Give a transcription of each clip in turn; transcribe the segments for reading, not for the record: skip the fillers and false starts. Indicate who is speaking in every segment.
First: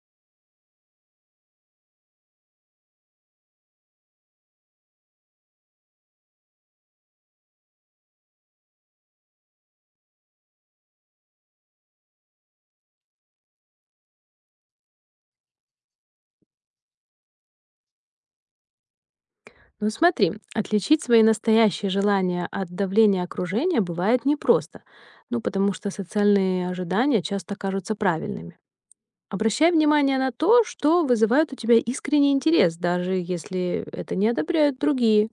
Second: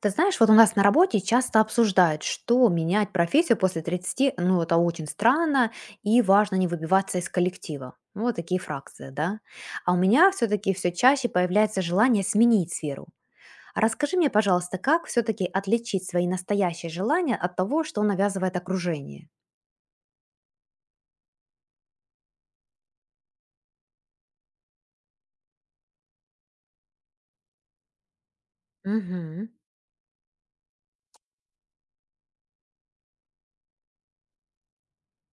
Speaker 1: Ты знаешь, вот у нас на работе часто обсуждают, что менять профессию после тридцати, ну, это очень странно, и важно не выбиваться из коллектива. Ну, вот такие фракции, да. А у меня все-таки все чаще появляется желание сменить сферу. А расскажи мне, пожалуйста, как все-таки отличить свои настоящие желания от того, что навязывает окружение?
Speaker 2: Ну смотри, отличить свои настоящие желания от давления окружения бывает непросто, ну потому что социальные ожидания часто кажутся правильными.
Speaker 1: Угу,
Speaker 2: Обращай внимание на то, что вызывает у тебя искренний интерес, даже если это не одобряют другие.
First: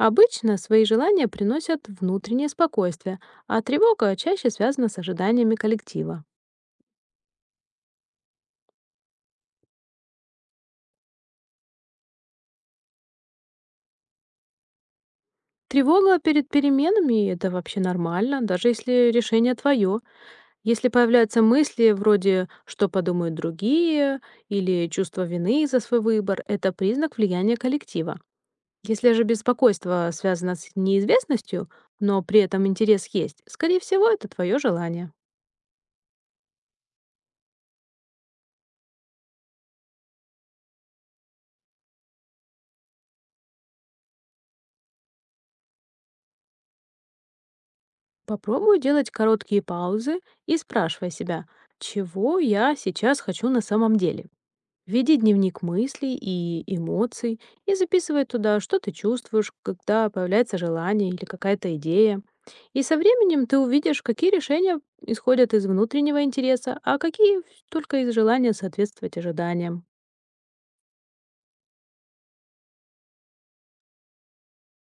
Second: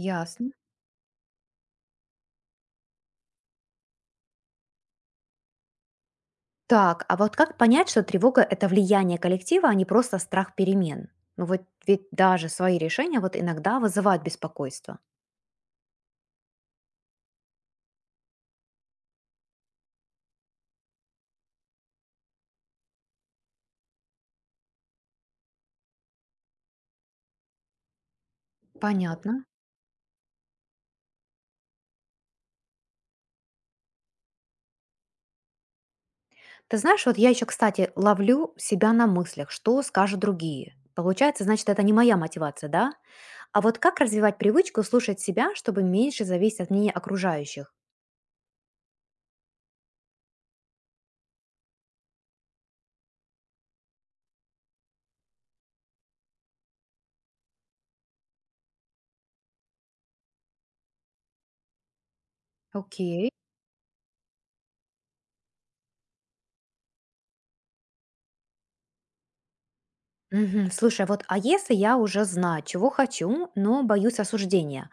Speaker 1: ясно.
Speaker 2: свои желания приносят внутреннее спокойствие, а тревога чаще связана с ожиданиями коллектива.
Speaker 1: Так, а вот как понять, что тревога — это влияние коллектива, а не просто страх перемен? Ну вот ведь даже свои решения вот иногда вызывают беспокойство.
Speaker 2: Тревога перед переменами— это вообще нормально, даже если решение твое. Если появляются мысли вроде «что подумают другие» или чувство вины за свой выбор, это признак влияния коллектива. Если же
Speaker 1: Понятно.
Speaker 2: беспокойство связано с неизвестностью, но при этом интерес есть, скорее всего, это твое желание.
Speaker 1: Ты знаешь, вот я еще, кстати, ловлю себя на мыслях, что скажут другие. Получается, значит, это не моя мотивация, да? А вот как развивать привычку слушать себя, чтобы меньше зависеть от мнения окружающих?
Speaker 2: Попробуй делать короткие паузы и спрашивай себя, чего я сейчас хочу на самом деле. Веди дневник мыслей и эмоций и записывай туда, что ты чувствуешь, когда появляется желание или какая-то идея. И со
Speaker 1: Окей.
Speaker 2: временем ты увидишь, какие решения исходят из внутреннего интереса, а какие только из желания соответствовать ожиданиям.
Speaker 1: Мгм. Слушай, вот а если я уже знаю, чего хочу, но боюсь осуждения,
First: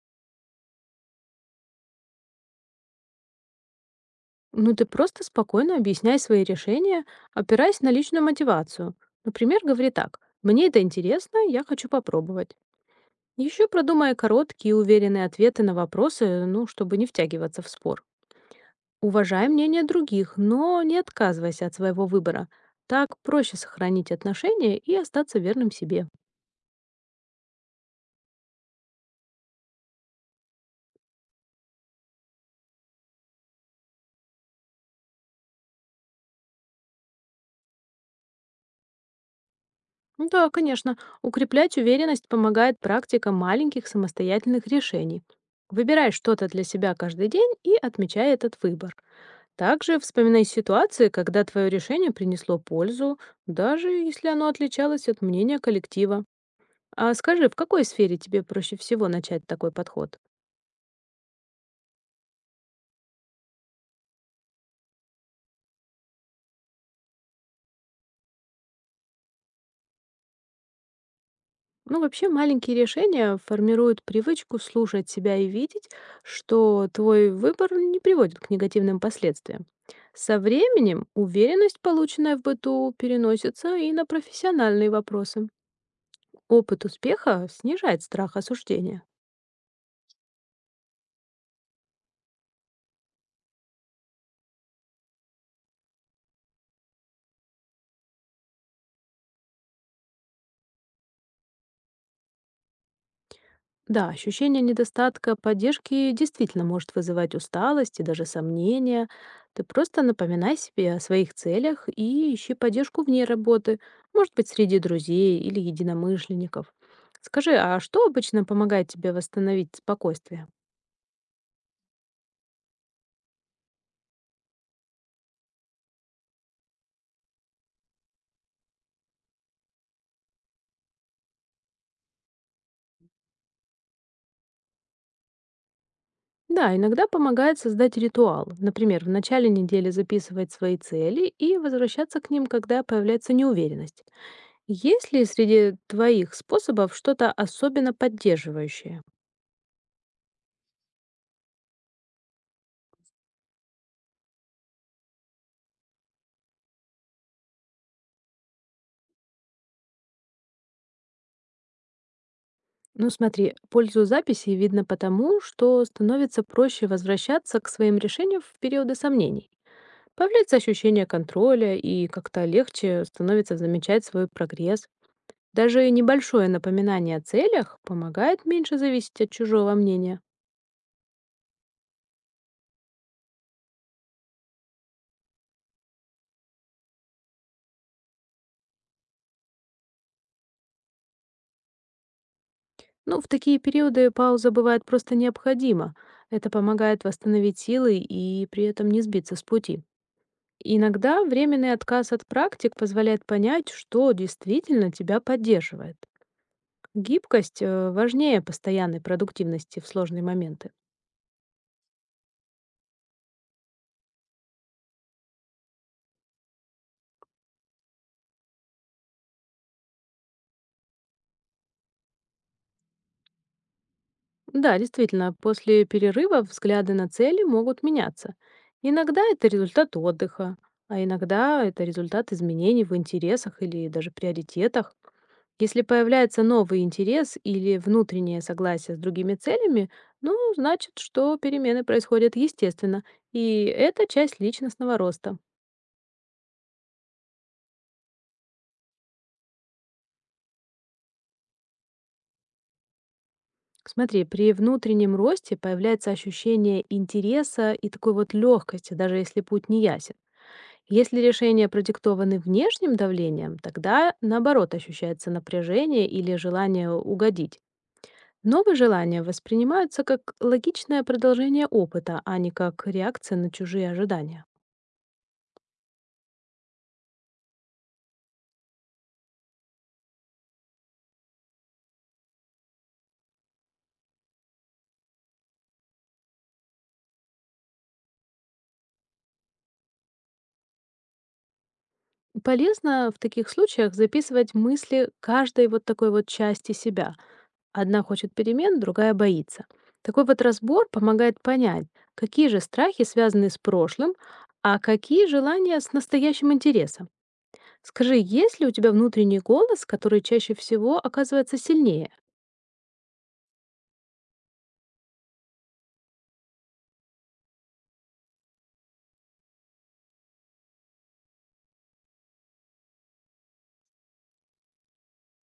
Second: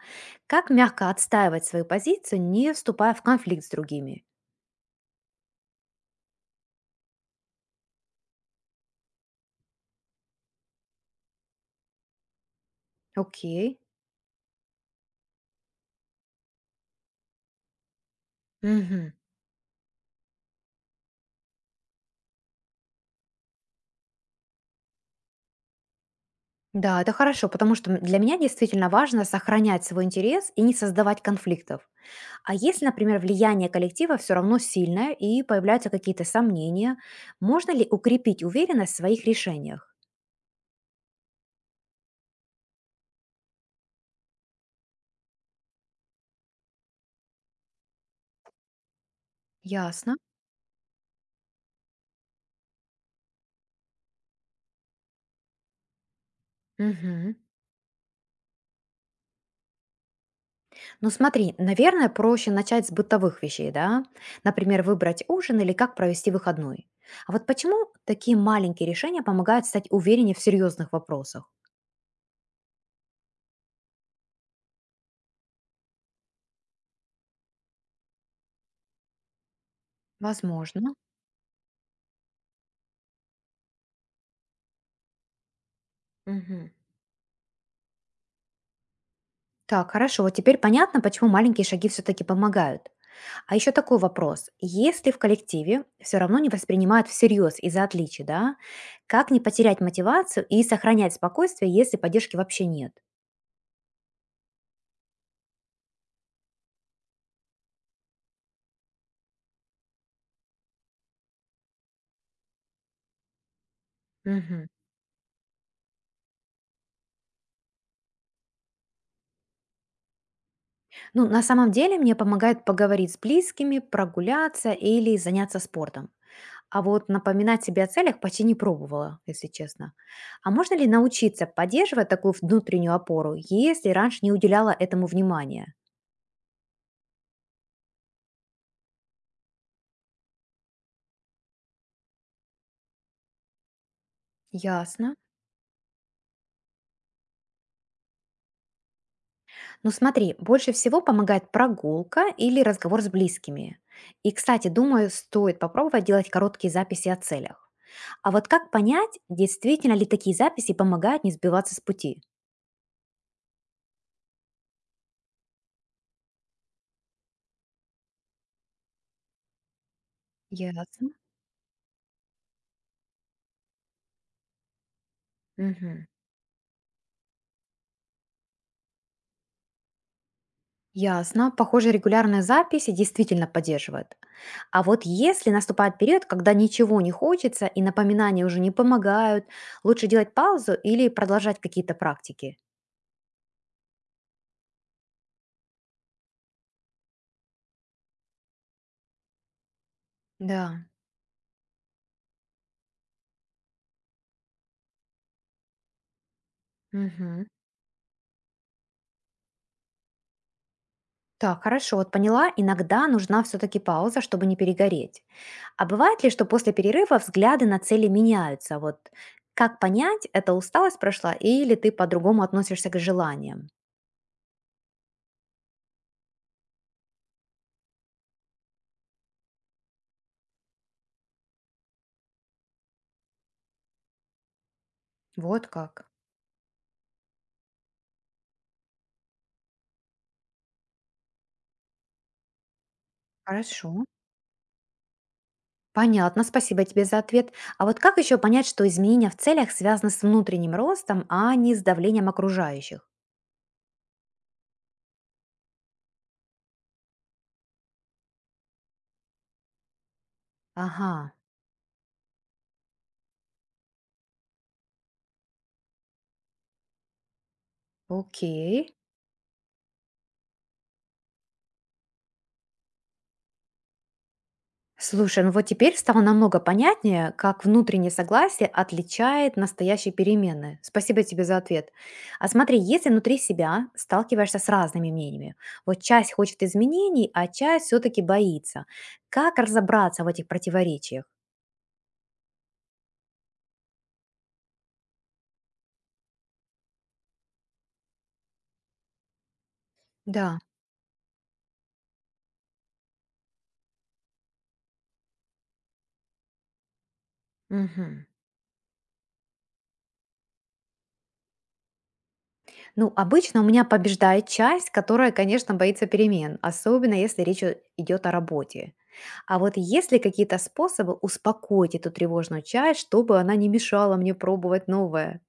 Speaker 1: как мягко отстаивать свою позицию, не вступая в конфликт с другими?
Speaker 2: Ну, ты просто спокойно объясняй свои решения, опираясь на личную мотивацию. Например, говори так, «Мне это интересно, я хочу попробовать». Еще
Speaker 1: Окей.
Speaker 2: продумай короткие и уверенные ответы на вопросы, ну, чтобы не втягиваться в спор.
Speaker 1: Мгм.
Speaker 2: Уважай мнение других, но не отказывайся от своего выбора. Так проще сохранить отношения и остаться верным себе.
Speaker 1: Да, это хорошо, потому что для меня действительно важно сохранять свой интерес и не создавать конфликтов. А если, например, влияние коллектива все равно сильное и появляются какие-то сомнения, можно ли укрепить уверенность в своих решениях?
Speaker 2: Ну да, конечно, укреплять уверенность помогает практика маленьких самостоятельных решений. Выбирай что-то для себя каждый день и отмечай этот выбор. Также
Speaker 1: Ясно.
Speaker 2: вспоминай ситуации, когда твое решение принесло пользу, даже если оно отличалось от мнения коллектива. А
Speaker 1: Мгм.
Speaker 2: скажи, в какой сфере тебе проще всего начать такой подход?
Speaker 1: Ну смотри, наверное, проще начать с бытовых вещей, да? Например, выбрать ужин или как провести выходной. А вот почему такие маленькие решения помогают стать увереннее в серьезных вопросах?
Speaker 2: Ну, вообще, маленькие решения формируют привычку слушать себя и видеть, что твой выбор не приводит к негативным последствиям. Со
Speaker 1: Возможно.
Speaker 2: временем уверенность, полученная в быту, переносится и на профессиональные вопросы.
Speaker 1: Мгм.
Speaker 2: Опыт успеха снижает страх осуждения.
Speaker 1: Так, хорошо, вот теперь понятно, почему маленькие шаги все-таки помогают. А еще такой вопрос. Если в коллективе все равно не воспринимают всерьез из-за отличий, да, как не потерять мотивацию и сохранять спокойствие, если поддержки вообще нет?
Speaker 2: Да, ощущение недостатка поддержки действительно может вызывать усталость и даже сомнения. Ты просто напоминай себе о своих целях и ищи поддержку вне работы, может быть,
Speaker 1: Мгм.
Speaker 2: среди друзей или единомышленников. Скажи, а что обычно помогает тебе восстановить спокойствие?
Speaker 1: Ну, на самом деле мне помогает поговорить с близкими, прогуляться или заняться спортом. А вот напоминать себе о целях почти не пробовала, если честно. А можно ли научиться поддерживать такую внутреннюю опору, если раньше не уделяла этому внимания?
Speaker 2: Да, иногда помогает создать ритуал. Например, в начале недели записывать свои цели и возвращаться к ним, когда появляется неуверенность. Есть
Speaker 1: Ясно.
Speaker 2: ли среди твоих способов что-то особенно поддерживающее?
Speaker 1: Ну смотри, больше всего помогает прогулка или разговор с близкими. И, кстати, думаю, стоит попробовать делать короткие записи о целях. А вот как понять, действительно ли такие записи помогают не сбиваться с пути?
Speaker 2: Ну смотри, пользу записи видно потому, что становится проще возвращаться к своим решениям в периоды сомнений. Появляется ощущение
Speaker 1: Ясно.
Speaker 2: контроля и как-то легче становится замечать свой прогресс. Даже
Speaker 1: Мгм.
Speaker 2: небольшое напоминание о целях помогает меньше зависеть от чужого мнения.
Speaker 1: Ясно. Похоже, регулярные записи действительно поддерживают. А вот если наступает период, когда ничего не хочется и напоминания уже не помогают, лучше делать паузу или продолжать какие-то практики?
Speaker 2: Ну, в такие периоды пауза бывает просто необходима. Это помогает восстановить силы и при этом не сбиться с пути.
Speaker 1: Да.
Speaker 2: Иногда временный отказ от практик позволяет понять, что действительно тебя поддерживает.
Speaker 1: Мгм.
Speaker 2: Гибкость важнее постоянной продуктивности в сложные моменты.
Speaker 1: Так, хорошо, вот поняла, иногда нужна все-таки пауза, чтобы не перегореть. А бывает ли, что после перерыва взгляды на цели меняются? Вот как понять, это усталость прошла или ты по-другому относишься к желаниям?
Speaker 2: Да, действительно, после перерыва взгляды на цели могут меняться. Иногда это результат отдыха, а иногда это результат изменений в интересах или даже приоритетах.
Speaker 1: Вот
Speaker 2: Если
Speaker 1: как.
Speaker 2: появляется новый интерес или внутреннее согласие с другими целями, ну, значит, что перемены происходят естественно, и
Speaker 1: Хорошо.
Speaker 2: это часть личностного роста.
Speaker 1: Понятно, спасибо тебе за ответ. А вот как еще понять, что изменения в целях связаны с внутренним ростом, а не с давлением окружающих?
Speaker 2: Смотри, при внутреннем росте появляется ощущение интереса и такой вот легкости, даже если путь не ясен.
Speaker 1: Ага,
Speaker 2: Если решения продиктованы внешним давлением, тогда наоборот ощущается напряжение или желание угодить. Новые
Speaker 1: окей.
Speaker 2: желания воспринимаются как логичное продолжение опыта, а не как реакция на чужие ожидания.
Speaker 1: Слушай, ну вот теперь стало намного понятнее, как внутреннее согласие отличает настоящие перемены. Спасибо тебе за ответ. А смотри, если внутри себя сталкиваешься с разными мнениями, вот часть хочет изменений, а часть все-таки боится. Как разобраться в этих противоречиях?
Speaker 2: Полезно в таких случаях записывать мысли каждой вот такой вот части себя. Одна хочет перемен, другая боится. Такой вот
Speaker 1: Да.
Speaker 2: разбор помогает понять, какие же страхи связаны с прошлым, а какие желания с настоящим интересом. Скажи,
Speaker 1: Мгм.
Speaker 2: есть ли у тебя внутренний голос, который чаще всего оказывается сильнее?
Speaker 1: Ну, обычно у меня побеждает часть, которая, конечно, боится перемен, особенно если речь идет о работе. А вот есть ли какие-то способы успокоить эту тревожную часть, чтобы она не мешала мне пробовать новое?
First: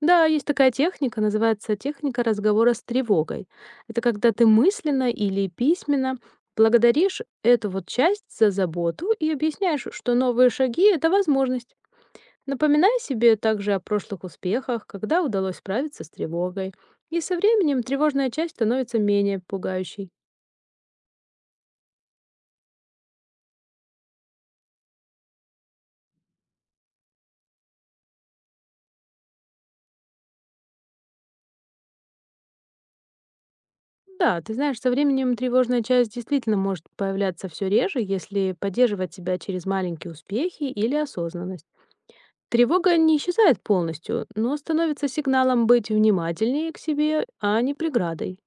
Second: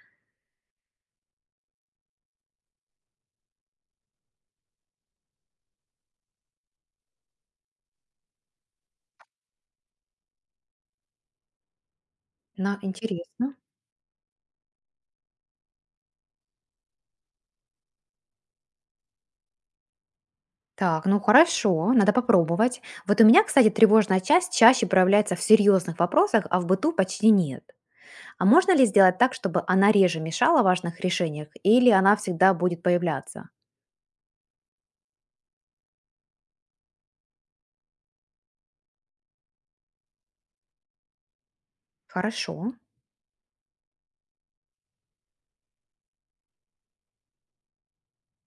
Speaker 2: Да, есть такая техника, называется техника разговора с тревогой. Это когда ты мысленно или письменно благодаришь эту вот часть за заботу и объясняешь, что новые шаги— это возможность.
Speaker 1: На,
Speaker 2: Напоминай себе
Speaker 1: интересно.
Speaker 2: также о прошлых успехах, когда удалось справиться с тревогой. И со временем тревожная часть становится менее пугающей.
Speaker 1: Так, ну хорошо, надо попробовать. Вот у меня, кстати, тревожная часть чаще проявляется в серьезных вопросах, а в быту почти нет. А можно ли сделать так, чтобы она реже мешала в важных решениях, или она всегда будет появляться?
Speaker 2: Да, ты знаешь, со временем тревожная часть действительно может появляться все реже, если поддерживать себя через маленькие успехи или осознанность.
Speaker 1: Хорошо,
Speaker 2: Тревога не исчезает полностью, но становится сигналом быть внимательнее к себе, а не преградой.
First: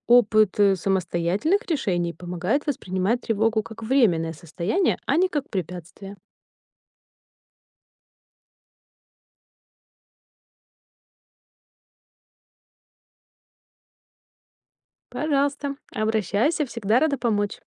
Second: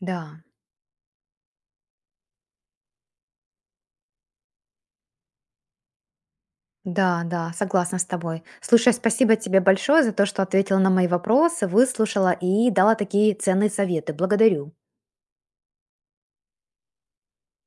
Speaker 1: да.
Speaker 2: Опыт самостоятельных решений помогает воспринимать тревогу как временное состояние, а не как препятствие.
Speaker 1: Да, да, согласна с тобой. Слушай, спасибо тебе большое за то, что ответила на мои вопросы, выслушала и дала такие ценные советы. Благодарю.
Speaker 2: Пожалуйста, обращайся, всегда рада помочь.